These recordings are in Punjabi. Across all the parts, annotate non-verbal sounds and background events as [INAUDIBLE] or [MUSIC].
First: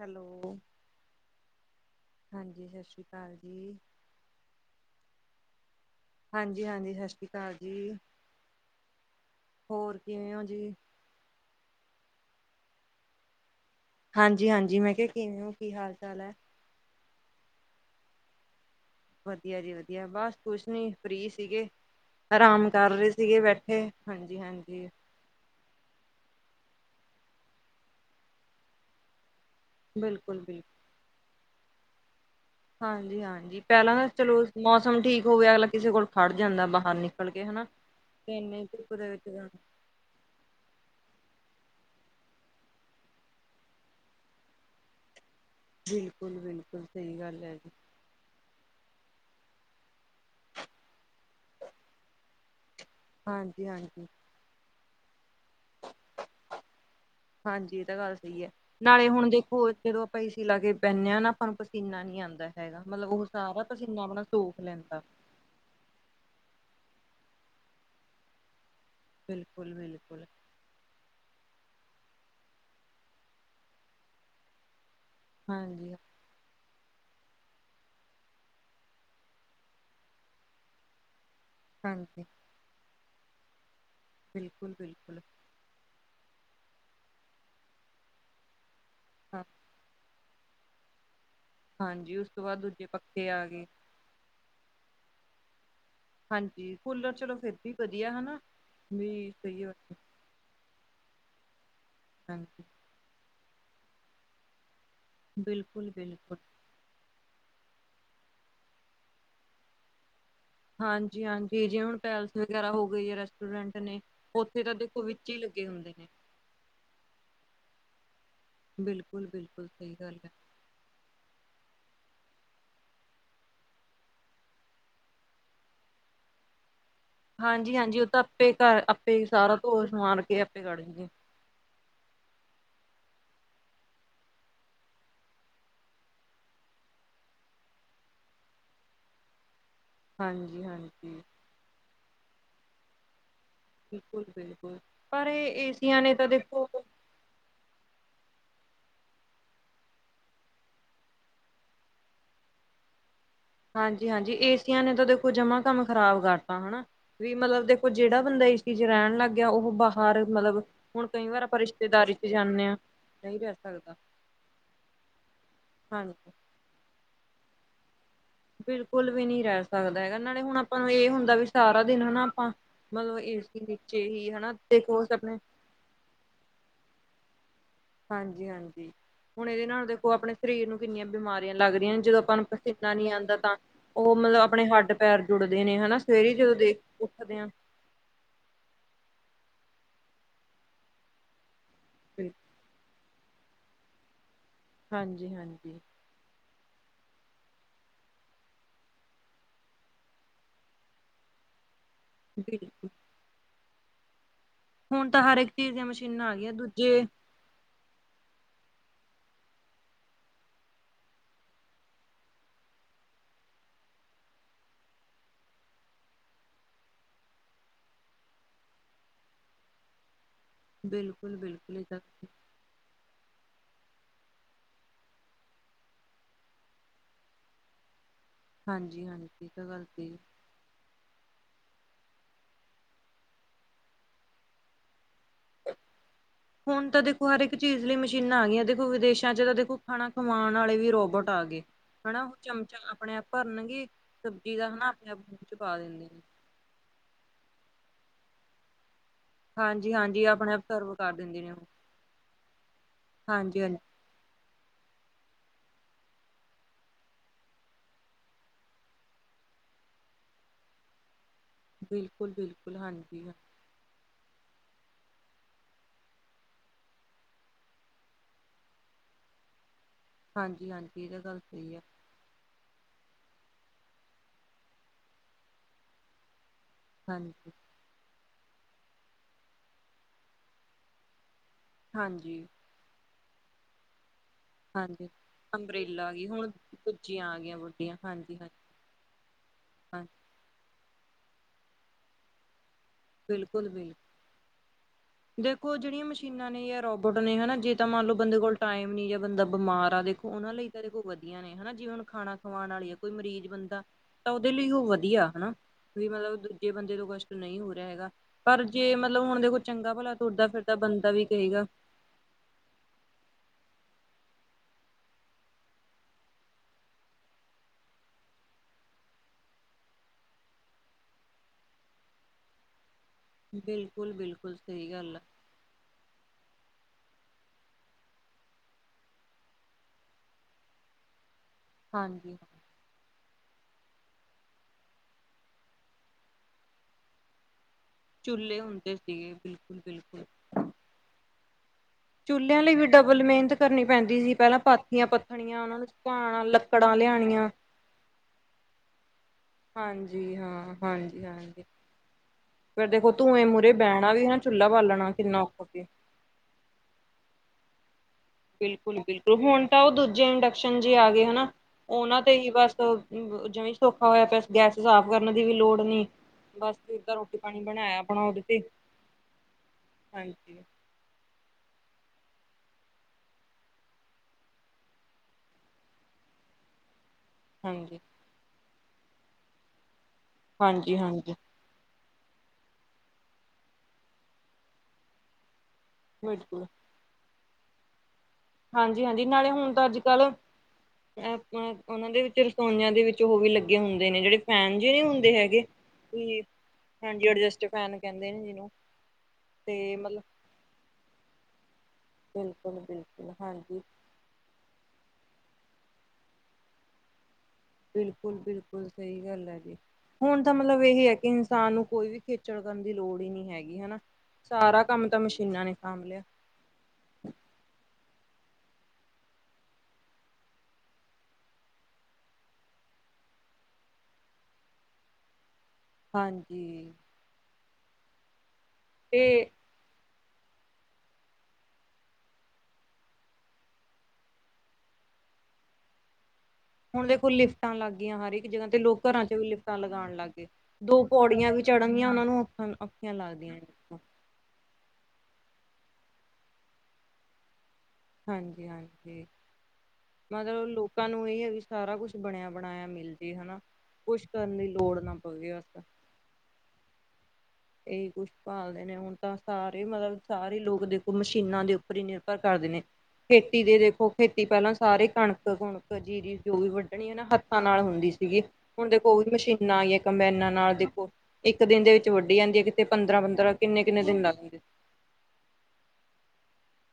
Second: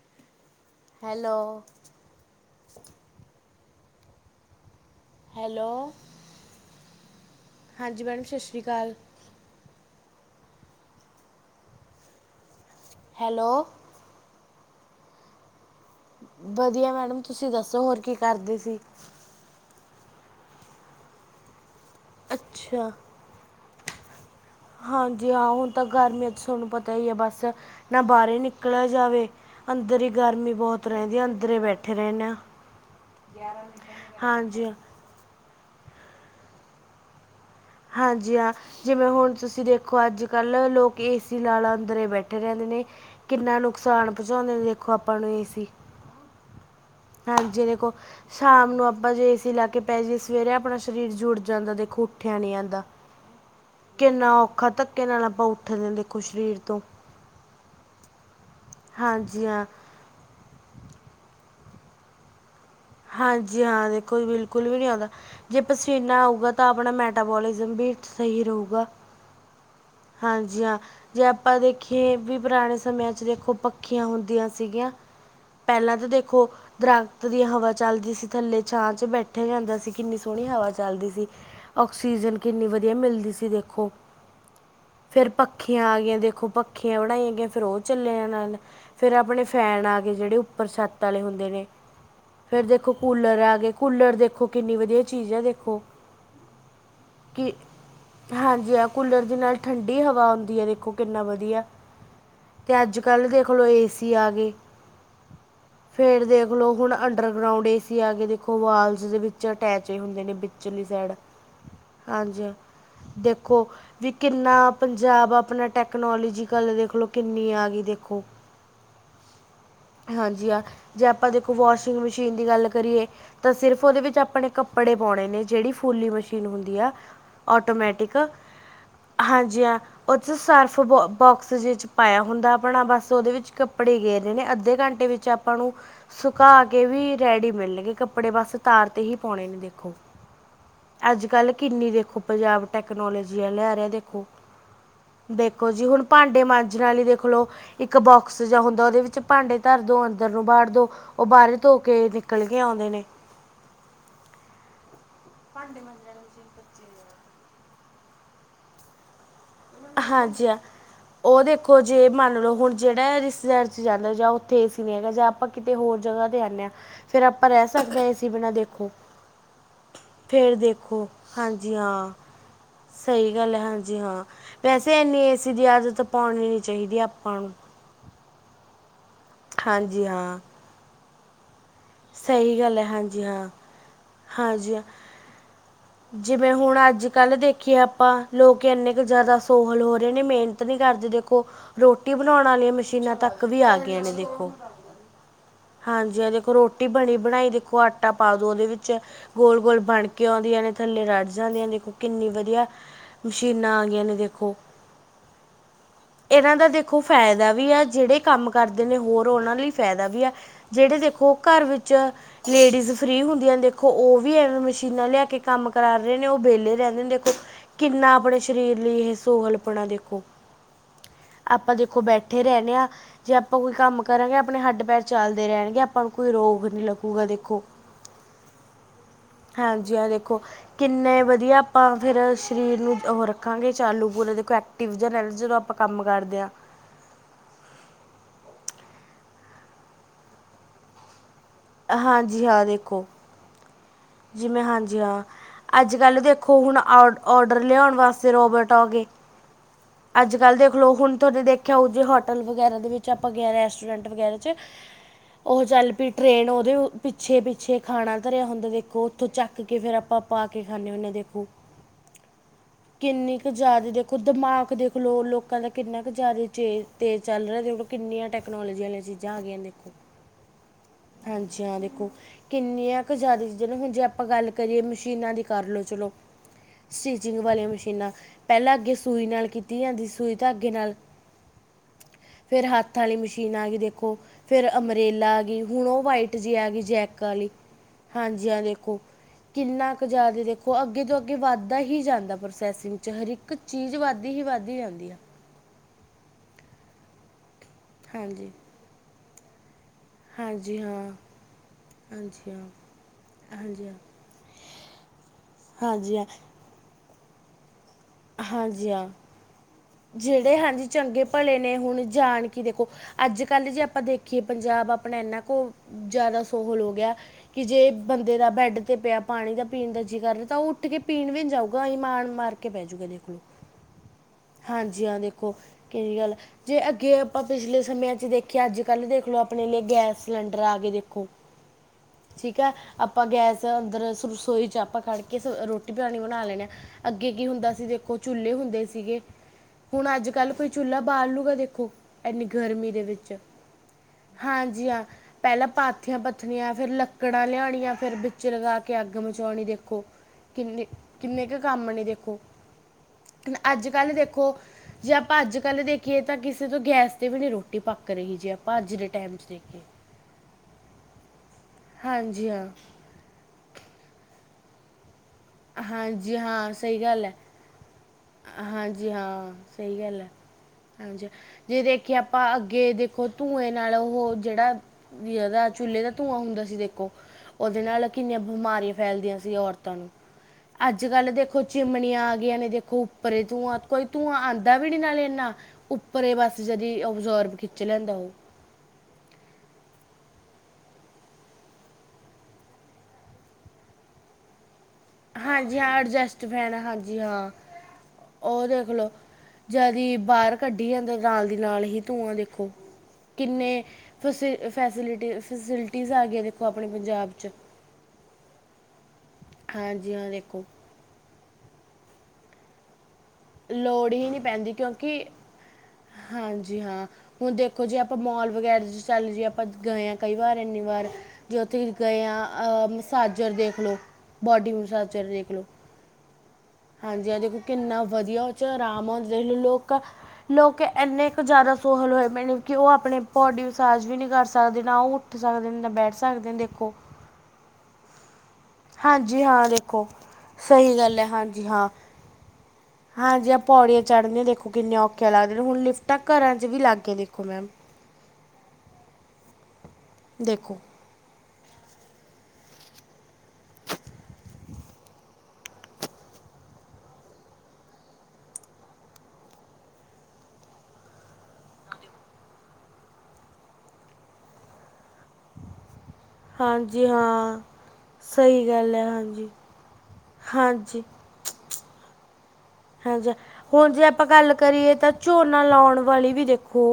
ਹੈਲੋ? ਹੈਲੋ। ਹਾਂਜੀ ਸਤਿ ਸ਼੍ਰੀ ਅਕਾਲ ਜੀ। ਹੈਲੋ? ਹਾਂਜੀ ਹਾਂਜੀ ਸਤਿ ਸ਼੍ਰੀ ਅਕਾਲ ਜੀ ਹਾਂਜੀ ਮੈਡਮ ਸਤਿ ਸ਼੍ਰੀ ਅਕਾਲ ਹੋਰ ਕਿਵੇਂ ਹੋ ਜੀ? ਹੈਲੋ। ਹਾਂਜੀ ਹਾਂਜੀ ਮੈਂ ਕਿਹਾ ਕਿਵੇ ਕੀ ਹਾਲ ਚਾਲ ਹੈ। ਵਧੀਆ ਮੈਡਮ ਤੁਸੀਂ ਦੱਸੋ ਹੋਰ ਕੀ ਕਰਦੇ ਸੀ। ਵਧੀਆ ਜੀ ਵਧੀਆ ਬਸ ਕੁਛ ਨੀ ਫਰੀ ਸੀਗੇ ਆਰਾਮ ਅੱਛਾ ਕਰ ਰਹੇ ਸੀ। ਸੀਗੇ ਬੈਠੇ ਹਾਂਜੀ ਹਾਂਜੀ। ਹਾਂਜੀ ਹਾਂ ਹੁਣ ਤਾਂ ਗਰਮੀਆਂ ਚ ਤੁਹਾਨੂੰ ਪਤਾ ਹੀ ਹੈ ਬਸ ਨਾ ਬਾਹਰ ਨਿਕਲਿਆ ਜਾਵੇ। ਅੰਦਰ ਹੀ ਗਰਮੀ ਬਿਲਕੁਲ-ਬਿਲਕੁਲ। ਬਹੁਤ ਰਹਿੰਦੀ ਅੰਦਰ ਬੈਠੇ ਰਹਿੰਦੇ ਆ। ਹਾਂਜੀ ਹਾਂਜੀ ਪਹਿਲਾਂ ਤਾਂ ਚਲੋ ਮੌਸਮ ਠੀਕ ਹੋਵੇ ਅਗਲਾ ਕਿਸੇ ਕੋਲ ਖੜ ਜਾਂਦਾ ਬਾਹਰ ਨਿਕਲ ਕੇ ਹਨਾ। ਹਾਂਜੀ ਤੇ ਹਾਂ ਇੰਨੇ ਧੁੱਪ ਜਿਵੇਂ ਦੇ ਵਿੱਚ ਹੁਣ ਜਾਣਾ ਤੁਸੀਂ ਦੇਖੋ ਦੇਖੋ ਅੱਜ ਕੱਲ੍ਹ ਲੋਕ ਏਸੀ ਲਾ ਲਾ ਅੰਦਰ ਬੈਠੇ ਰਹਿੰਦੇ ਨੇ। ਕਿੰਨਾ ਨੁਕਸਾਨ ਪਹੁੰਚਾਉਂਦੇ ਨੇ ਦੇਖੋ ਆਪਾਂ ਨੂੰ ਏ ਸੀ ਬਿਲਕੁਲ ਬਿਲਕੁਲ। ਜਿਹਦੇੇ ਕੋਲ ਸ਼ਾਮ ਨੂੰ ਆਪਾਂ ਜੇ ਏ ਸੀ ਲਾਕੇ ਪੈ ਜਾਏ ਸਵੇਰੇ ਆਪਣਾ ਸਰੀਰ ਜੁੜ ਜਾਂਦਾ ਦੇਖ ਉਠਿਆ ਨੀ ਆਂਦਾ। ਹਾਂਜੀ-ਹਾਂਜੀ ਕਿੰਨਾ ਔਖਾ ਧੱਕੇ ਨਾਲ ਆਪਾਂ ਉੱਠਦੇ ਹਾਂ ਦੇਖੋ ਸਰੀਰ ਤੋਂ-‍- ਹਾਂਜੀ ਇਹ ਤਾਂ ਗੱਲ ਸਹੀ ਹੈ, ਨਾਲੇ ਹੁਣ ਹਾਂਜੀ ਹਾਂ ਦੇਖੋ ਜਦੋਂ ਆਪਾਂ ਏਸੀ ਲਾ ਕੇ ਪੈਨੇ ਆ ਨਾ ਆਪਾਂ ਨੂੰ ਪਸੀਨਾ ਨਹੀਂ ਆਉਂਦਾ ਹੈਗਾ। ਮਤਲਬ ਉਹ ਹਾਂਜੀ ਸਾਰਾ ਹਾਂ ਪਸੀਨਾ ਦੇਖੋ ਆਪਣਾ ਸੋਖ ਬਿਲਕੁਲ ਵੀ ਨਹੀਂ ਲੈਂਦਾ। ਆਉਂਦਾ। ਜੇ ਪਸੀਨਾ ਅਉਗਾ ਤਾਂ ਆਪਣਾ ਮੈਟਾਬੋਲਿਜ਼ਮ ਵੀ ਸਹੀ ਰਹੇਗਾ। ਬਿਲਕੁਲ ਬਿਲਕੁਲ। ਹਾਂਜੀ ਹ ਜੇ ਆਪਾਂ ਦੇਖੀਏ ਵੀ ਪੁਰਾਣੇ ਸਮਿਆਂ' ਚ ਦੇਖੋ ਪੱਖੀਆਂ ਹੁੰਦੀਆਂ ਸੀਗੀਆਂ। ਹਾਂਜੀ ਪਹਿਲਾਂ ਤਾਂ ਦੇਖੋ ਦਰੱਖਤ ਦੀ ਹਵਾ ਚੱਲਦੀ ਸੀ, ਥੱਲੇ ਛਾਂ 'ਚ ਬੈਠਿਆ ਜਾਂਦਾ ਸੀ। ਕਿੰਨੀ ਸੋਹਣੀ ਹਵਾ ਚੱਲਦੀ ਸੀ। ਹਾਂਜੀ ਆਕਸੀਜਨ ਕਿੰਨੀ ਵਧੀਆ ਮਿਲਦੀ ਸੀ ਦੇਖੋ। ਬਿਲਕੁਲ-ਬਿਲਕਲ। ਫਿਰ ਪੱਖੀਆਂ ਆ ਗਈਆਂ। ਦੇਖੋ, ਪੱਖੀਆਂ ਬਣਾਈਆਂ ਗੀਆ ਫਿਰ ਉਹ ਚੱਲ ਜਾਣ ਉਨੇ ਫਿਰ ਹਾਂ ਆਪਣੇ ਫੈਨ ਆ ਗਏ ਜਿਹੜੇ ਉੱਪਰ ਛੱਤ ਵਾਲੇ ਹੁੰਦੇ ਗੇ। ਹਾਂਜੀ, ਉਸ ਤੋਂ ਬਾਅਦ ਦੂਜੇ ਪੱਖੇ ਆ ਗਏ। ਕੂਲਰ ਦੇਖੋ, ਕਿੰਨੀ ਵਧੀਆ ਚੀਜ਼ ਆ ਦੇਖੋ। ਹਾਂਜੀ ਕੂਲਰ ਚਲੋ ਕਿ ਫਿਰ ਵੀ ਵਧੀਆ ਹਨਾ, ਵੀ ਸਹੀ ਆ। ਨੀ ਹਵਾ ਆਉਂਦੀ ਹੈ ਦੇਖੋ ਕਿੰਨਾ ਵਧੀਆ। ਹਾਂਜੀ ਅਤੇ ਅੱਜ ਕੱਲ ਦੇਖਲੋ ਏਸੀ ਆ ਗਏ, ਬਿਲਕੁਲ ਫੇਰ ਬਿਲਕੁਲ ਦੇਖਲੋ ਹੁਣ ਅੰਡਰਗਰਾਊਂਡ ਏ ਸੀ ਆ ਗਏ ਦੇਖੋ ਵਾਲਸ ਦੇ ਵਿੱਚ ਅਟੈਚ ਹੀ ਹੁੰਦੇ ਨੇ ਬਿਲ- ਹਾਂਜੀ ਹਾਜੀ, ਜਿਵੇ ਪੈਲਸ ਵਗੈਰਾ ਹੋ ਗੇ ਯਾ ਦੇਖੋ ਰੈਸਟੋਰੈਂਟ ਨੇ। ਵੀ ਉੱਥੇ ਕਿੰਨਾ ਤਾਂ ਦੇਖੋ ਵਿੱਚ ਪੰਜਾਬ ਹੀ ਲੱਗੇ ਆਪਣਾ ਹੁੰਦੇ ਨੇ ਟੈਕਨੋ -ਲੈਜੀਕਲ ਦੇਖਲੋ ਕਿੰਨੀ ਆ ਗਈ ਦੇਖੋ, ਬਿਲਕੁਲ ਬਿਲਕੁਲ ਸਹੀ ਗੱਲ ਹੈ। ਹਾਂਜੀ ਆ ਜੇ ਆਪਾਂ ਦੇਖੋ ਵਾਸ਼ਿੰਗ ਮਸ਼ੀਨ ਦੀ ਗੱਲ ਕਰੀਏ। ਤੇ ਸਿਰਫ ਉਹਦੇ ਵਿੱਚ ਆਪਣੇ ਕੱਪੜੇ ਪਾਉਣੇ ਨੇ ਜਿਹੜੀ ਫੂਲੀ ਮਸ਼ੀਨ ਹੁੰਦੀ ਆ। ਹਾਂਜੀ ਹਾਂਜੀ ਉਹ ਤਾਂ ਆਟੋਮੈਟਿਕ ਆਪੇ ਕਰ ਆਪੇ ਸਾਰਾ ਹਾਂਜੀ ਹਾਂ ਧੋ- ਧਵਾ ਉਹ 'ਚ ਕੇ ਆਪੇ ਸਰਫ ਕੱਢ ਜਾਂਦੀ ਬੋ ਐ। ਬੋਕਸ ਜਹੇ ਚ ਪਾਇਆ ਹੁੰਦਾ ਆਪਾ ਨੇ ਬਸ ਉਹਦੇ ਵਿੱਚ ਕੱਪੜੇ ਗੇਰਨੇ ਨੇ ਅੱਧੇ ਘੰਟੇ ਵਿੱਚ ਆਪਾਂ ਨੂੰ ਸੁਕਾ ਕੇ ਵੀ ਰੈਡੀ ਮਿਲਣਗੇ ਕੱਪੜੇ ਬਸ ਤਾਰ ਤੇ ਹੀ ਪਾਉਣੇ ਨੇ ਦੇਖੋ। ਹਾਂਜੀ ਹਾਂਜੀ ਅੱਜ ਕੱਲ ਕਿੰਨੀ ਦੇਖੋ ਪੰਜਾਬ ਟੈਕਨੋਲੋਜੀਆਂ ਲਿਆ ਰਿਹਾ। ਬਿਲਕੁਲ ਖੋ, ਬਿਲਕੁਲ ਪਰ ਇਹ ਦੇਖੋ ਜੇ ਏਸੀਆਂ ਹੁਣ ਨੇ ਤਾਂ ਭਾਂਡੇ ਦੇਖੋ ਮਾਂਜਣ ਵਾਲੀ ਦੇਖਲਓ ਇੱਕ ਬੋਕਸ ਜਿਹਾ ਹੁੰਦਾ ਉਹਦੇ ਵਿੱਚ ਭਾਂਡੇ ਧਰ ਦਿਉ ਅੰਦਰ ਨੂੰ ਵਾੜ ਦੋ ਉਹ ਬਾਹਰ ਧੋ ਕੇ ਨਿਕਲ ਕੇ ਆਉਂਦੇ ਨੇ। ਹਾਂਜੀ ਹਾਂਜੀ ਏਸੀਆਂ ਨੇ ਤਾਂ ਦੇਖੋ ਜਮਾ ਕੰਮ ਖ਼ਰਾਬ ਕਰਤਾ ਹਨਾ। ਵੀ ਮਤਲਬ ਦੇਖੋ ਜਿਹੜਾ ਬੰਦਾ ਏਸੀ ਚ ਰਹਿਣ ਲੱਗ ਗਿਆ ਉਹੋ ਹਾਂਜੀ ਆ, ਉਹ ਦੇਖੋ ਜੇ ਰਿਸ਼ਤੇਦਾਰੀ ਚ ਮੰਨ ਲਓ ਜਾਂਦੇ ਹੁਣ ਹਾਂ ਜਿਹੜਾ ਨਹੀਂ ਰਹਿ ਰਿਸ਼ਤੇਦਾਰੀ ਚ ਸਕਦਾ ਜਾਂਦਾ ਜਾ ਓ ਉੱਥੇ ਏ ਸੀ ਨਹੀਂ ਹੈਗਾ ਜਾਂ ਆਪਾਂ ਕਿਤੇ ਹੋਰ ਜਗ੍ਹਾ ਹਾਂਜੀ ਤੇ ਆਉਨੇ ਆ ਫੇਰ ਆਪਾਂ ਰਹਿ ਸਕਦੇ ਆ ਏ ਸ ਏਸੀ ਦੇ ਬੀਨਾ ਦੇਖੋ, ਬਿਲਕੁਲ ਵੀ ਨਹੀਂ ਰਹਿ ਸਕਦਾ ਹੈਗਾ ਨਾਲੇ ਫੇਰ ਹੁਣ ਆਪਾਂ ਨੂੰ ਦੇਖੋ ਇਹ ਹੁੰਦਾ ਵੀ ਹਾਂਜੀ ਸਾਰਾ ਦਿਨ ਹਾਂ। ਹਨਾ ਆਪਾਂ ਮਤਲਬ ਸਹੀ ਗੱਲ ਆ ਏਸੀ ਹਾਂਜੀ ਨੀਚੇ ਹਾਂ। ਹੀ ਹਨਾ ਵੈਸੇ ਦੇਖੋ ਐਨੀ ਆਪਣੇ ਏਸੀ ਦੀ ਆਦਤ ਪਾਉਣੀ ਨੀ ਚਾਹੀਦੀ ਆਪਾਂ ਨੂੰ। ਹਾਂਜੀ ਹਾਂਜੀ ਹੁਣ ਇਹਦੇ ਨਾਲ ਹਾਂਜੀ ਦੇਖੋ ਆਪਣੇ ਹਾਂ ਸਰੀਰ ਨੂੰ ਕਿੰਨੀਆਂ ਬਿਮਾਰੀਆਂ ਲੱਗਦੀਆਂ ਨੇ ਜਦੋਂ ਆਪਾਂ ਨੂੰ ਸਹੀ ਗੱਲ ਹੈ ਪਸੀਨਾ ਨਹੀਂ ਹਾਂਜੀ ਆਦਾ ਹਾਂ ਤਾਂ, ਉਹ ਮਤਲਬ ਆਪਣੇ ਹਾਂਜੀ ਹਾਂ ਹੱਡ ਪੈਰ ਜੁੜਦੇ ਨੇ ਹਨਾ। ਸਵੇਰੇ ਜਿਵੇਂ ਜਦੋਂ ਹੁਣ ਦੇਖ ਅੱਜ ਕੱਲ੍ਹ ਉੱਠਦੇ ਹਾਂ ਦੇਖੀਏ ਆਪਾਂ ਲੋਕ ਇੰਨੇ ਕੁ ਜ਼ਿਆਦਾ ਸੋਹਲ ਹੋ ਰਹੇ ਨੇ ਮਿਹਨਤ ਨੀ ਕਰਦੇ ਦੇਖੋ। ਰੋਟੀ ਬਣਾਉਣ ਵਾਲੀਆਂ ਮਸ਼ੀਨਾਂ ਤੱਕ ਵੀ ਆ ਗਈਆਂ ਨੇ ਦੇਖੋ। ਹਾਂਜੀ ਹਾਂਜੀ। ਹਾਂਜੀ ਹਾਂਜੀ, ਦੇਖੋ ਰੋਟੀ ਬਣੀ ਬਣਾਈ ਦੇਖੋ ਆਟਾ ਪਾ ਦਿਉ ਉਹਦੇ ਵਿੱਚ ਗੋਲ- ਗੋਲ ਬਣ ਕੇ ਆਉਂਦੀਆਂ ਨੇ ਥੱਲੇ ਰੱੜ ਜਾਂਦੀਆਂ ਨੇ ਦੇਖੋ। ਕਿੰਨੀ ਵਧੀਆ, ਬਿਲਕੁਲ ਮਸ਼ੀਨਾਂ ਆ ਗਈਆਂ ਨੇ ਦੇਖੋ। ਹੁਣ ਤਾਂ ਹਰ ਇੱਕ ਚੀਜ਼ ਦੀਆਂ ਮਸ਼ੀਨਾਂ ਆ ਗਈਆਂ ਇਹਨਾਂ ਦਾ ਦੇਖੋ ਦੂਜੇ ਫਾਇਦਾ ਵੀ ਆ, ਜਿਹੜੇ ਕੰਮ ਕਰਦੇ ਨੇ ਹੋਰ, ਉਹਨਾਂ ਲਈ ਫਾਇਦਾ ਵੀ ਆ ਜਿਹੜੇ ਦੇਖੋ ਘਰ ਵਿੱਚ ਲੇਡੀਜ਼ ਫ੍ਰਰੀ ਹੁੰਦੀਆਂ ਦੇਖੋ, ਉਹ ਵੀ ਐਵੇਂ ਮਸ਼ੀਨਾਂ ਲਿਆ ਕੇ ਕੰਮ ਕਰਾ ਰਹੇ ਨੇ, ਉਹ ਵਿਹਲੇ ਰਹਿੰਦੇ ਨੇ ਦੇਖੋ ਕਿੰਨਾ ਆਪਣੇ ਸਰੀਰ ਲਈ ਇਹ ਸੋਹਲ ਪੁਣਾ, ਦੇਖੋ। ਬਿਲਕੁਲ ਆਪਾਂ ਬਿਲਕੁਲ ਇਹ ਤਾਂ ਦੇਖੋ ਬੈਠੇ ਰਹਿੰਦੇ ਹਾਂ, ਜੇ ਆਪਾਂ ਕੋਈ ਕੰਮ ਕਰਾਂਗੇ ਆਪਣੇ ਹੱਡ ਪੈਰ 'ਚ ਚੱਲਦੇ ਰਹਿਣਗੇ, ਆਪਾਂ ਨੂੰ ਕੋਈ ਰੋਗ ਨੀ ਲੱਗੂਗਾ, ਦੇਖੋ। ਹਾਂਜੀ ਹਾਂਜੀ ਇਹ ਤਾਂ ਗੱਲ ਹਾਂਜੀ, ਆ ਸਹੀ ਦੇਖੋ ਕਿੰਨੇ ਵਦੀਆ ਆਪਾਂ ਫੇਰ ਸ਼ਰੀਰ ਨੂੰ, ਓ ਰੱਖਾਂਗੇ ਚਾਲੂ [UNINTELLIGIBLE] ਟਿਵਜ਼ਨ ਐ, ਜਦੋਂ ਆਪਾਂ ਕੰਮ ਕਰਦੇ ਹਾਂ। ਹੁਨ ਤਾ ਦੇਖੋ ਹਰ ਏਕ ਚੀਜ਼ ਲਈ ਮਸ਼ੀਨਾਂ ਆ ਗਿਆਂ, ਦੇਖੋ ਵਿਦੇਸ਼ਾਂ 'ਚ ਤਾ ਦੇਖੋ, ਖਾਣਾ ਖਮਾਣ ਵਾਲੇ ਵੀ ਰੋਬੋਟ ਆਗੇ ਹਨਾ, ਓ ਹਾਂਜੀ ਹਾਂ ਚਮਚਾ ਦੇਖੋ ਆਪਣੇ ਆਪ ਪਰਨਗੇ ਸਬਜ਼ੀ ਦਾ ਹਨਾ, ਆਪਨੇ ਆਪ ਮੂੰਹ 'ਚ ਪਾ ਦੇਂਦੇ ਨੇ ਖੋ ਹੁਣ ਆਓ, ਓਡਰ ਲੇਓਣ ਵਾਸਤੇ ਰੋਬਟ ਆਗੇ ਹਾਂਜੀ, ਹਾਂਜੀ। ਆਪਣੇ ਆੱਜ-ਕਾੱਲ ਆਪ ਦੇਖ ਲੋ ਸਰਵ ਕਰ ਹੁਨ ਦਿੰਦੇ ਤੋਅਡੇ ਨੇ ਉਹ ਦੇਖੇਆ ਹੋਉ, ਜੇ ਹੋਟਲ ਵਗੈਰਾ ਦੇ ਵਿੱਚ ਆਪਾਂ ਗੇ, ਹਾਂਜੀ ਹਾਂਜੀ ਰੈਸਟੋਰੈਂਟ ਵਗੈਰਾ 'ਚ ਓਹ ਚਾੱਲ ਪੀ ਟਰੇਨ, ਓਦੇ ਪਿੱਛੇ -ਪਿੱਛੇ ਖਾਣਾ ਧਰੇਆ ਹੁੰਦਾ, ਦੇਖੋ ਉੱਥੋਂ ਚਾੱਕ ਕੇ, ਫੇਰ ਆਪਾਂ ਪਾਕੇ ਖਾਂਨੇ ਹੁੰਨੇ ਹਾਂ ਦੇਖੋ ਬਿਲਕੁਲ ਬਿਲਕੁਲ, ਹਾਂਜੀ ਹਾਂ। [UNINTELLIGIBLE] ਦੇਖੋ ਦਮਾਗ ਦੇਖ ਲਓ, ਲੋਕਾਂ ਦਾ ਕਿੰਨਾ ਕਾ ਜਾਦਾ ਚੇ ਤੇਜ਼ ਚੱਲ ਰੇਹਾਂ, ਕਿੰਨੀਆਂ ਟੈਕਨੋਲੋਜੀ ਆਲੀਆਂ, ਚੀਜ਼ਾਂ ਆ ਗਈਆਂ ਨੇ ਹਾਂਜੀ ਹਾਂਜੀ ਇਹ ਤਾਂ ਗੱਲ ਹਾਂਜੀ, ਸਹੀ ਹਾਂ ਹੈ ਦੇਖੋ ਕਿੰਨੀਆਂ ਕੁ ਜਾਦਾ ਚੀਜ਼ਾਂ ਨੇ, ਹੁਣ ਜੇ ਆਪਾਂ ਗੱਲ ਕਰੀਏ, ਮਸ਼ੀਨਾਂ ਦੀ ਕਰ ਲਓ ਚਲੋ ਸਿੰਜਗ ਹਾਂਜੀ ਵਾਲੀਆਂ ਮਸ਼ੀਨਾਂ, ਪਹਿਲਾਂ ਅੱਗੇ ਸੂਈ ਨਾਲ ਕੀਤੀ ਜਾਂਦੀ ਸੀ, ਸੂਈ ਤਾਗੇ ਨਾਲ। ਹਾਂਜੀ। ਫੇਰ, ਹੱਥ ਵਾਲੀ ਮਸ਼ੀਨ ਆਗੀ ਦੇਖੋ ਫੇਰ ਹਾਂਜੀ ਅਮਰੇਲਾ ਆਗੀ, ਹੁਨ ਉ ਅੰਬਰੇਲਾ ਆ ਗਈ ਵਾਈਟ ਹੁਣ ਜੀ ਆਗੀ ਜੈਕ ਦੂਜੀਆਂ ਆ ਵਾਲੀ, ਗਈਆਂ ਵੱਡੀਆਂ ਹਾਂਜੀ ਏ ਵੇਖੋ ਕਿੰਨਾ ਕਾ ਹਾਂਜੀ ਜਿਆਦੇ ਦੇਖੋ, ਅੱਗੇ [UNINTELLIGIBLE] ਅੱਗੇ ਵੱਧਦਾ ਹੀ ਜਾਂਦਾ ਪ੍ਰੋਸੈਸਿੰਗ 'ਚ ਹਰ ਇੱਕ ਬਿਲਕੁਲ ਚੀਜ਼, ਬਿਲਕੁਲ ਵੱਧਦੀ ਹੀ ਵੱਧਦੀ ਜਾਂਦੀ ਆ ਦੇਖੋ ਜਿਣੜੀਆਂ ਮਸ਼ੀਨਾਂ ਨੇ ਜਾਂ ਰੋਬੋਟ ਨੇ ਹਨਾਂ, ਜੇ ਤਾਂ ਮੰਨ ਲਓ ਬੰਦੇ ਹਾਂਜੀ ਕੋਲ ਟਾਈਮ ਨੀ, ਜਾਂ ਬੰਦਾ ਬਿਮਾਰ ਆ ਓਹਨਾਂ ਲਈ ਹਾਂਜੀ ਤਾਂ ਦੇਖੋ ਹਾਂ ਵਧੀਆ ਨੇ ਹਨਾਂ, ਜਿਵੇਂ ਹੁਨ ਖਾਨਾ ਹਾਂਜੀ ਹਾਂ ਖਾਉਣ ਵਾਲੀ ਆ ਕੋਈ ਮਰੀਜ਼ ਬੰਦਾ ਹਾਂਜੀ ਹਾਂ ਤਾ ਉਹਦੇ ਲਈ ਉਹ ਵਧੀਆ ਹਨਾ, ਵੀ ਹਾਂਜੀ ਹਾਂ ਮਤਲਬ ਦੂ ਜੇ ਬੰਦੇ ਤੋਂ ਕਸ਼ਟ ਨਹੀਂ ਹੋ ਰਿਹਾ ਹੈਗਾ, ਪਰ ਜੇ ਮਤਲਬ ਹੁਨ ਦੇਖੋ ਚੰਗਾ ਭਲਾ ਤੁਰਦਾ ਜੇਹੜੇ ਫਿਰਦਾ ਹਾਂਜੀ, ਬੰਦਾ ਚੰਗੇ ਵੀ ਭਲੇ ਕਹੇਗਾ ਨੇ ਹੁਨ ਜਾਣ ਕਿ ਦੇਖੋ ਆੱਜ-ਕਾੱਲ ਜੇ ਆਪਾਂ ਦੇਖੀਏ, ਪੰਜਾਬ ਆਪਣਾ ਇੰਨਾ ਕੋ ਜਾਦਾ ਸੋਹਲ ਹੋ ਗਿਆ ਕਿ ਜੇ ਬੰਦੇ ਦਾ, ਬੈੱਡ ਤੇ ਪਿਆ ਪਾਨੀ ਜਾ ਪੀਣ ਜਾ ਜੀ ਕਰਦਾ, ਤਾਂ ਉਹ ਉੱਠ ਕੇ ਪੀਣ ਵੀ ਨਹੀਂ ਜਾਊਗਾ, ਇਮਾਨ ਮਾਰਕੇ [UNINTELLIGIBLE] ਜੂਗਾ, ਦੇਖ ਲੋ ਬਿਲਕੁਲ, ਬਿਲਕੁਲ। ਸਹੀ ਹਾਂਜੀ ਗੱਲ ਆ ਹਾਂ ਦੇਖੋ, ਏ ਗੱਲ ਜੇ ਅੱਗੇ ਆਪਾਂ, ਪਿਛਲੇ ਸਮਿਆਂ 'ਚ ਦੇਖਿਆ ਆੱਜ-ਕਾੱਲ ਦੇਖ ਲਓ, ਆਪਣੇ ਲਈ ਗੈਸ ਸਿਲੰਡਰ ਆਗੇ ਦੇਖੋ। ਹਾਂਜੀ। ਠੀਕ ਹੈ, ਆਪਾਂ ਗੈਸ ਅੰਦਰ ਰਸੋਈ 'ਚ ਆਪਾਂ ਖੜ੍ਹ ਕੇ ਰੋਟੀ, ਪਾਣੀ ਬਨਾ ਲੈਂਨੇ ਹਾਂ ਅੱਗੇ ਕੀ ਹੁੰਦਾ ਸੀ, ਦੇਖੋ ਚੁੱਲੇ ਹੁੰਦੇ ਸੀਗੇ ਬਿਲਕੁਲ, ਬਿਲਕੁਲ। ਕਾੱਲ ਕੋਈ ਚੁੱਲ੍ਹਾ ਬਾਲੂਗਾ, ਦੇਖੋ ਇੰਨੀ ਚੁੱਲਿਆਂ ਲਈ ਵੀ, ਗਰਮੀ ਦੇ ਡਬਲ ਵਿੱਚ ਮਿਨਤ ਕਰਨੀ ਪੈਂਦੀ ਸੀ। ਪਹਿਲਾਂ ਪਾਥੀਆਂ ਪੱਥਣੀਆਂ ਉਹਨਾਂ ਨੂੰ ਫੇ ਸੁਕਾਣਾ ਪੱਥਣੀਆਂ, ਫੇਰ ਲੱਕੜਾਂ ਲਿਆਣੀਆਂ ਲੱਕੜਾਂ ਲੇਆਣਿਆਂ ਫੇਰ ਬੀ ਚ ਲਗਾਕੇ ਅੱਗ ਮਚੋਔਣੀ ਦੇਖੋ। ਹਾਂਜੀ ਹਾਂ ਕਿੰਨੇ ਕਿਨੇ ਕ ਹਾਂਜੀ-ਹਾਂਜੀ। ਕੰਮ ਨੇ ਦੇਖੋ। ਫੇਰ ਦੇਖੋ ਧੂੰਏਂ ਮੂਰੇ ਅੱਜ ਬੈਨਾ ਕੱਲ ਵੀ ਹ ਦੇਖੋ ਜੇ ਆਪਾਂ ਆੱਜ-ਕਾੱਲ ਦੇਖੀਏ ਤਾਂ, ਕਿਸੇ ਤੋਂ ਗੈਸ ਤੇ ਵੀ ਨੀ ਰੋਟੀ ਪੱਕ ਰਹੀ। ਜੇ ਆਪਾਂ ਅੱਜ ਦੇ ਬਿਲਕੁਲ-ਬਿਲਕੁਲ। ਟਾਈਮ 'ਚ ਹੁਣ ਤਾਂ ਦੇਖੀਏ ਔਹ ਦੂਜੇ ਇੰਡਕਸ਼ਨ ਜੇ ਆ ਗਏ ਹਨਾਂ ਔਨਾਂ ਤੇ ਹਾਂਜੀ ਵੀ ਹਾਂ ਬਸ ਜਿਵ ਜਿਵੇਂ ਸੌਖਾ ਹੋਯਾ ਪਯਾ ਗੈਸ ਸਾਫ਼ ਕਰਨ ਦੀ ਵੀ ਲੋੜ ਨੀ ਹਾਂਜੀ ਹਾਂ ਬਸ ਸਹੀ ਸਿੰਦਾ ਗੱਲ ਹੈ ਰੋਟੀ, ਪਾਣੀ ਬਣਾਯਾ। ਹਾਂਜੀ ਹਾਂ, ਸ ਈ ਗੱਲ ਐ। ਹਾਂਜੀ। ਹਾਂਜੀ, ਜੇ ਦੇਖਿਯੇ ਆਪਾਂ ਅੱਗੇ ਦੇਖੋ ਧੂੰਏ ਨਾਲ ਹੋਰ ਜੇੜਾ [UNINTELLIGIBLE] ਯਾਦਾ ਚੁੱਲੇ ਦਾ ਧੂੰਆਂ ਹੁੰਦਾ ਸੀ ਦੇਖੋ ਔਦੇ ਨਾਲ ਕਿੰਨੀਆਂ ਬਿਮਾਰੀਆਂ ਫੈਲਦੀਆਂ ਸੀ, ਔਰਤਾਂ ਨੂੰ ਆੱਜ-ਕਾੱਲ ਹਾਂਜੀ-ਹਾਂਜੀ-ਹਾਂਜੀ ਦੇਖੋ। ਚਿਮਣੀਆਂ ਆ ਗਈਆਂ ਨੇ ਦੇਖੋ ਉੱਪਰੇ ਧੂੰਆਂ ਕੋਈ ਧੂੰਆਂ ਆਂਦਾ ਵੀ ਨੀ ਨਾਲੇ ਏਨਾਂ ਉਪ ਪਰੇ ਬਸ ਬਿਲਕੁਲ ਜਦੀ ਔਬਜ਼ੋਰਬ ਖਿੱਚ ਲੈਂਦਾ ਔ ਹਾਂਜੀ -ਹਾਂਜੀ ਨਾਲੇ ਹੁਣ ਤਾਂ ਅੱਜ -ਕੱਲ [UNINTELLIGIBLE] ਔਨਾ ਦੇ ਵਿੱਚ ਰਸੋਨੀਆਂ ਦੇ ਵਿੱਚ ਔ ਵੀ ਲੱਗੇ ਹੋਂਦੇ ਨੇ ਜੇੜੇ ਫੈਨ ਜੇ ਹੁੰਦ ਹਾਂਜੀ ਹਾਂ ਅਡਜਸਟ ਫੈਨ ਹਾਂਜੀ ਹਾਂ ਅਡਜਸਟ ਫੈਨ ਕਹਿੰਦੇ ਨੇ ਔਹ ਜਿਹਨੂੰ ਦੇਖ ਲੋ- ਤੇ ਜਦੀ ਮਤਲਬ ਬਾਰ ਕੱਢੀ ਜਾਂਦੇ ਨਾਲ ਦੀ ਨਾਲ ਹੀ ਧੂੰਆਂ ਦੇਖੋ ਬਿਲਕੁਲ ਬਿਲਕੁਲ ਹਾਂਜੀ ਕਿੰਨੇ ਫਿਸ ਅ ਫੈਸਿਲਿਟੀ ਫੈਸਿਲਿਟੀਜ਼ ਹੈ ਗੀ ਆ ਦੇਖੋ ਅਪਣੇ ਪੰਜਾਬ 'ਚ ਬਿਲਕੁਲ- ਬਿਲਕੁਲ ਸ ਈ ਗੱਲ ਐ ਜੀ ਹਾਂਜੀ ਹਾਂ ਹੁਣ ਤਾਂ ਦੇਖੋ ਮਤਲਬ ਏਹੀ ਹੈ ਕਿ ਇਨਸਾਨ ਨੂੰ ਕੋਈ ਵੀ ਖੇਚਲ ਕਰਨ ਦੀ ਲੋੜ ਈ ਨੀ ਹੈਗੀ ਹਨਾ ਲੋੜ ਹੀ ਨਹੀਂ ਪੈਂਦੀ ਸਾਰਾ ਕੰਮ ਤਾਂ ਕਿਉਂਕਿ ਮਸ਼ੀਨਾਂ ਨੇ ਸਾਂਭ ਲਿਆ। ਹਾਂਜੀ ਹਾਂ, ਹੁਣ ਦੇਖੋ ਜੇ ਆਪਾਂ ਮੋਲ ਵਗੈਰਾ ਚ ਚੱਲ ਜੇ ਆਪਾਂ ਗਏ ਹਾਂ ਕਈ ਵਾਰ ਇੰਨੀ ਵਾਰ ਜੇ ਔਥੇ ਗਏ ਆ ਅਹ ਮਸਾਜਰ ਦੇਖ ਲੋ ਬੋਡੀ ਮਸਾਜਰ ਦੇਖ ਲੋ। ਹਾਂਜੀ। ਹਾਂਜੀ ਆ ਦੇਖੋ ਕਿੰਨਾ ਵਧੀਆ ਔ ਚ ਆਰਾਮ ਤੇ ਔਂਦਾਂ ਦੇਖ ਲੌ ਲੋਕ ਲੋਕ ਏਨੇ ਕੁ ਜਾਦਾ ਸੋਹਲ ਹੋਏ ਪਏ ਨੇ ਕਿ ਔ ਅਪਣੇ ਬੋਡੀ ਮਸਾਜ ਵੀ ਨੀ ਕਰ ਸਕਦੇ ਨਾ ਔਹ ਤੇ ਸਾਰਾ ਦਿਨ ਨਾ ਬੈਠ ਸਕਦੇ ਦੇਖੋ ਹੁਣ ਦੇਖੋ ਲਿਫਟਾਂ ਲੱਗ ਗਿਯਾਂ ਹਰ ਇ ਕ ਈ ਜਗ੍ਹਾ ਤੇ ਲੋਕ ਘਰਾਂ ਚ ਹਾਂਜੀ ਵੀ ਹਾਂ ਲਿਫਟਾਂ ਦੇਖੋ ਲਗਾਨ ਲੱਗ ਗੇ ਸਹੀ ਦੋ ਗੱਲ ਹੈ ਪੌੜੀਆਂ ਵੀ ਹਾਂਜੀ ਹਾਂ ਚੜ੍ਹਨੀਯਾਂ ਔਨਾ ਨੂੰ ਅਪਅ ਹਾਂਜੀ ਆਪ ਪੌੜੀਆਂ ਚੜ੍ਹਨਿਯਾਂ ਦੇਖੋ ਕਿੰਨੀਆਂ ਔਖੀਆਂ ਲੱਗਦੇ ਨੇ ਹੁਣ ਲਿਫਟਾਂ ਘਰਾਂ 'ਚ ਵੀ ਲੱਗ ਗੇ ਦੇਖੋ ਮੈਮ ਹਾਂਜੀ -ਹਾਂਜੀ ਮਤਲਬ ਦੇਖੋ ਲੋਕ ਸਾ ਨੂੰ ਵੀ ਸਾਰਾ ਕੁਛ ਬਣਿਆ ਬਣਾਇਆ ਮਿਲ ਜੇ ਹਨਾ ਕੁਛ ਕਰਨ ਦੀ ਲੋੜ ਨਾ ਪਵੇ ਬਸ ਏਹੀ ਕੁੱਛ ਪਾਲਦੇ ਨੇ ਹੁਣ ਤਾਂ ਸਾਰੇ ਮਤਲਬ ਸਾਰੇ ਲੋਕ ਦੇਖੋ ਮਸ਼ੀਨਾਂ ਦੇ ਉੱਪਰ ਈ ਨਿਰਭਰ ਕਰਦੇ ਨੇ ਖੇਤੀ ਦੇ ਦੇਖੋ, ਖੇਤੀ ਪੈਲਾਂ ਸਾਰੇ ਕਣਕ -ਕੁੁਣਕ ਜੀਰੀ ਜੋ ਵੀ ਹਾਂਜੀ ਵੱਢਣੀ ਹੈ ਨਾ ਹਾਂ ਹੱਥਾਂ ਨਾਲ ਹੁੰਦੀ ਸੀਗੀ ਸਹੀ ਹੁਣ ਗੱਲ ਦੇ ਹੈ ਕੋਲ ਵੀ ਹਾਂਜੀ ਮਸ਼ੀਨਾਂ ਆਈਯਾਂ। ਕੰਬੈਨਾਂ ਨਾਲ ਹਾਂਜੀ ਦੇਖੋ ਇੱਕ ਦਿਨ ਦੇ ਵਿੱਚ ਵੱਡੀ ਜਾਂਦੀ ਐ ਹਾਂਜੀ, ਹੁਣ ਜੇ ਅਪਾਂ ਗੱਲ ਕਰੀਯੇ ਤਾਂ ਝੋਨਾ ਲਾਉਣ ਵਾਲੀ ਵੀ ਦੇਖੋ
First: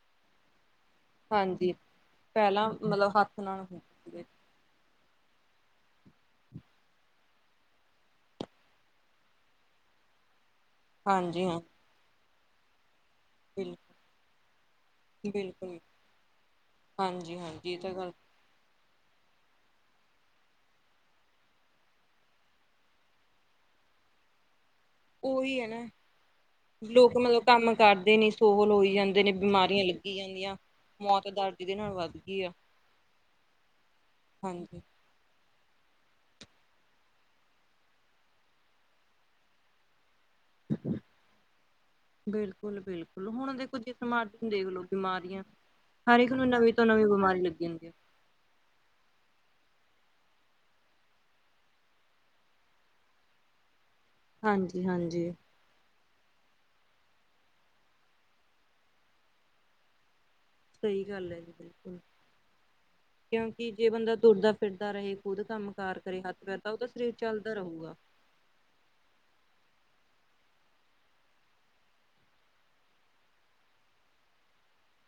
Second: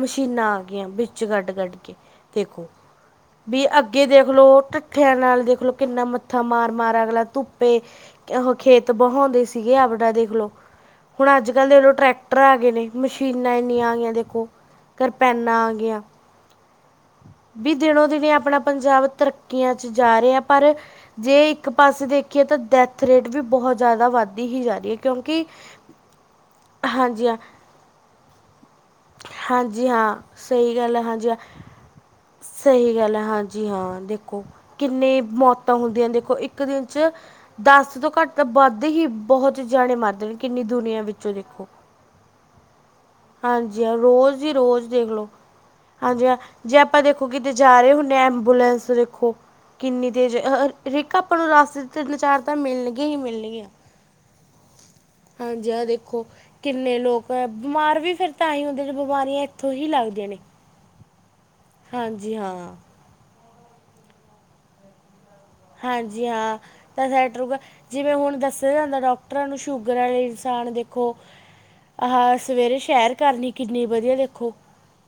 ਮਸ਼ੀਨਾਂ ਆ ਗਈਆਂ ਬੀ ਚ ਗਢ ਹਾਂਜੀ। -ਗਢ ਕੇ ਦੇਖੋ ਪਹਿਲਾਂ ਮਤਲਬ ਹੱਥ ਨਾਲ ਵੀ ਹੁੰਦੇ ਅੱਗੇ ਸੀਗੇ ਦੇਖ ਲਏ ਤੇ ਤੁ ਖਿਆਂ [UNINTELLIGIBLE] ਨਾਲ ਦੇਖਲੋ ਕਿੰਨਾ ਮੱਥਾ ਮਾਰ -ਮਾਰ ਅਗਲਾ ਧੁੱਪੇ ਏਹੋ ਖੇਤ ਬਹੋਂਦੇ ਸੀਗੇ ਆਪਦਾ ਦੇ [UNINTELLIGIBLE] ਖਲੋ ਹੁਣ ਹਾਂਜੀ ਅੱਜ ਹਾਂ -ਕੱਲ੍ਹ ਦੇਖਲੋ ਟਰੈਕਟਰ ਆ ਗੇ ਨੇ, ਮਸ਼ੀਨਾਂ ਇੰਨੀਆਂ ਆ ਬਿਲਕੁਲ। ਗਈਆਂ ਦੇਖੋ। ਕਰਰਪਾਨਾ ਆ ਬਿਲਕੁਲ ਗਿਯਾ। ਹਾਂਜੀ ਹਾਂ, ਬੀ ਦਿਨੋ- ਦਿਨ ਅਪਣਾ ਪੰਜਾਬ ਤਰੱਕੀਆਂ ਚ ਜਾ ਰਿਯਾ। ਪਰ ਜੇ ਇੱਕ ਪਾਸੇ ਦੇਖੀਏ ਤਾਂ ਡੈੱਥ ਰੇਟ ਵੀ ਬਹੁਤ ਜ਼ਿਆਦਾ ਵੱਧਦੀ ਹੀ ਜਾ ਰਹੀ ਹੈ। ਕਿਉਂਕਿ ਉਹੀ ਹੈ ਨਾ ਲੋਕ ਹਾਂਜੀ ਹਾਂ ਮਤਲਬ ਕੰਮ ਕਰਦੇ ਨ੍ਹੀਂ ਸੋਹਲ ਹੋਈ ਜਾਂਦੇ ਨੇ ਬਿਮਾਰੀਆਂ ਹਾਂਜੀ ਹਾਂ ਲੱਗੀ ਜਾਂਦੀਆਂ ਸਹੀ ਗੱਲ ਹੈ ਮੌਤ ਹਾਂਜੀ ਹਾਂ ਦਾ ਇਹਦੇ ਨਾਲ ਵਧ ਸਹੀ ਗੱਲ ਹੈ ਹਾਂਜੀ ਹਾਂ ਦੇਖੋ ਹਾਂਜੀ ਕਿੰਨੀ ਮੌਤ ਹੁੰਦੀਆਂ ਦੇਖੋ ਇੱਕ ਦਿਨ ਚ ਦਸ ਤੋਂ ਘੱਟ ਤਾਂ ਬਦ ਹੀ ਬਹੁਤ ਜਾਆਣੇ ਮਰਦੇ ਨੇ। ਕਿੰਨੀ ਦੁਨੀਆਂ ਵਿੱਚੋਂ ਦੇਖੋ। ਬਿਲਕੁਲ ਬਿਲਕੁਲ ਹੁਣ ਦੇਖੋ ਹਾਂਜੀ ਹਾਂ ਜਿਸ ਮਰਜ਼ੀ ਰੋਜ਼ ਨੂੰ ਹੀ ਦੇਖ ਲਓ ਰੋਜ਼ ਦੇਖਲੋ ਬਿਮਾਰੀਆਂ ਹਰ ਹਾਂਜੀ ਇੱਕ ਹਾਂ ਨੂੰ ਨਵੀਂ ਜੇ ਤੋਂ ਆਪਾਂ ਨਵੀਂ ਦੇਖੋ ਬਿਮਾਰੀ ਕਿਤੇ ਲੱਗੀ ਜਾ ਹੁੰਦੀ ਹੈ ਰਹੇ ਹੁੰਦੇ ਹਾਂ ਐਂਬੂਲੈਂਸ ਦੇਖੋ ਕਿੰਨੀ ਤੇਜ ਰਿਕਾ ਆਪਾਂ ਨੂੰ ਰਾਸਤੇ ਚ ਤੀਨ-ਚਾਰ ਤਾਂ ਮਿਲਣਗੀਆਂ ਹੀ ਮਿਲਣਗੀਆਂ। ਹਾਂਜੀ-ਹਾਂਜੀ ਹਾਂਜੀ ਆਹ ਦੇਖੋ। ਕਿੰਨੇ ਲੋਕ ਬਿਮਾਰ ਵੀ ਫਿਰ ਤਾਂ ਹੀ ਹੁੰਦੇ ਨੇ ਬਿਮਾਰੀਆਂ ਇੱਥੋਂ ਹੀ ਲੱਗਦੀਆਂ ਨੇ। ਸਹੀ ਗੱਲ ਹੈ ਜੀ। ਬਿਲਕੁਲ ਹਾਂਜੀ ਹਾਂ ਕਿਉਂਕਿ ਜੇ ਬੰਦਾ ਤੁਰਦਾ ਫਿਰਦਾ ਰਹੇ ਖ਼ੁਦ ਕੰਮ ਕਾਰ ਕਰੇ ਹਾਂਜੀ ਹੱਥ ਹਾਂ ਪੈਰ ਦਾ ਉਹਦਾ ਤਾਂ ਸਰੀਰ ਸੈਟ ਚੱਲਦਾ ਰਹੁਗਾ ਰਹੂਗਾ ਜਿਵੇਂ ਹੁਣ ਦਸ [UNINTELLIGIBLE] ਡਾਕਟਰਾਂ ਨੂੰ ਸ਼ੂਗਰ ਹੈ ਇਨਸਾਨ ਦੇਖੋ ਆਹ ਸਵੇਰੇ ਸ਼ੈਰ ਕਰਨੀ ਕਿੰਨੀ ਵਧੀਆ ਦੇਖੋ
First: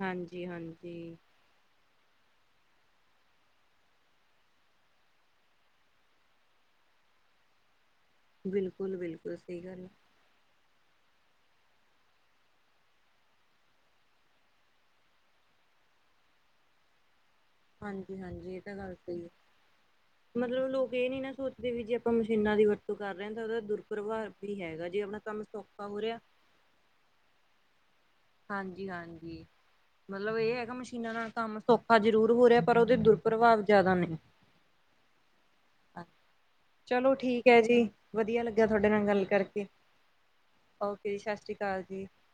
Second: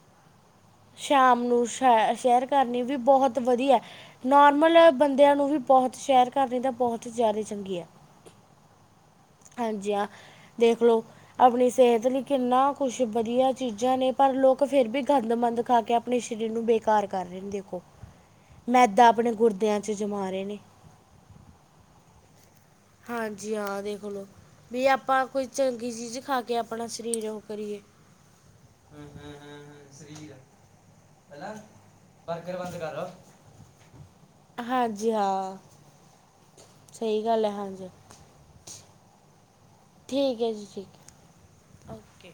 ਹਾਂਜੀ ਹਾਂਜੀ ਸ਼ਾਮ ਨੂੰ ਸੈਰ ਕਰਨੀ ਵੀ ਬਹੁਤ ਵਧੀਆ ਨੋਰਮਲ ਬੰਦ ਦਿਆਂ ਨੂੰ ਵੀ ਬਹੁਤ ਸ਼ੈਰ ਕਰਨੀ ਤਾਂ ਬਹੁਤ ਜ਼ਿਆਦਾ ਚੰਗੀ ਹੈ। ਬਿਲਕੁਲ-ਬਿਲਕੁਲ ਹਾਂਜੀ ਹਾਂ ਦੇਖ ਲਓ ਆਪਣੀ ਸਿਹਤ ਲਈ ਕਿੰਨਾ ਕੁਛ ਵਧੀਆ ਚੀਜ਼ਾਂ ਨੇ ਪਰ ਲੋਕ ਫੇਰ ਵੀ ਗੰਦਮੰਦ ਖਾ ਕੇ ਆਪਣੇ ਸਰੀਰ ਨੂੰ ਬੇਕਾਰ ਕਰ ਰਹਿੰਦੋ। ਹਾਂਜੀ-ਹਾਂਜੀ ਇਹ ਤਾਂ ਗੱਲ ਸਹੀ ਹੈ 'ਚ ਜਮਾ ਰਹੇ ਨੇ ਮਤਲਬ ਲੋਕ ਇਹ ਨੀ ਨਾ ਸੋਚ ਦੇ ਵੀ ਜੇ ਆਪਾਂ ਮਸ਼ੀਨਾਂ ਦੀ ਵਰਤੋਂ ਕਰ ਰਹੇ ਹਾਂ ਤਾਂ ਹਾਂਜੀ ਉਹਦਾ ਦੇਖ ਲਓ ਦੁਰਪਭਾਵ ਵੀ ਹੈਗਾ ਜੇ ਆਪਣਾ ਕੰਮ ਸੌਖਾ ਹੋ ਰਿਹਾ ਤੇ ਆਪਣਾ ਸਰੀਰ ਉਹ ਕਰੀਏ। ਹਾਂਜੀ-ਹਾਂਜੀ ਮਤਲਬ ਇਹ ਹੈਗਾ ਮਸ਼ੀਨ ਜਿਨਾਂ ਨਾਲ ਕੰਮ ਸੌਖਾ ਜ਼ਰੂਰ ਹੋ ਰਿਹਾ ਪਰ ਉਹਦੇ ਦੁਰਪਭਾਵ ਜਿਆਦਾ ਨੇ। ਹਾਂਜੀ ਹਾਂ ਚਲੋ ਸਹੀ ਗੱਲ ਠੀਕ ਹੈ ਜੀ ਹਾਂਜੀ ਵਧੀਆ ਲੱਗਾ ਤੁਹਾਡੇ ਨਾਲ ਗੱਲ ਕਰਕੇ। ਠੀਕ ਹੈ ਜੀ ਠੀਕ ਓਕੇ ਜੀ ਸਤਿ ਸ਼੍ਰੀ ਅਕਾਲ ਹੈ। ਜੀ। ਓਕੇ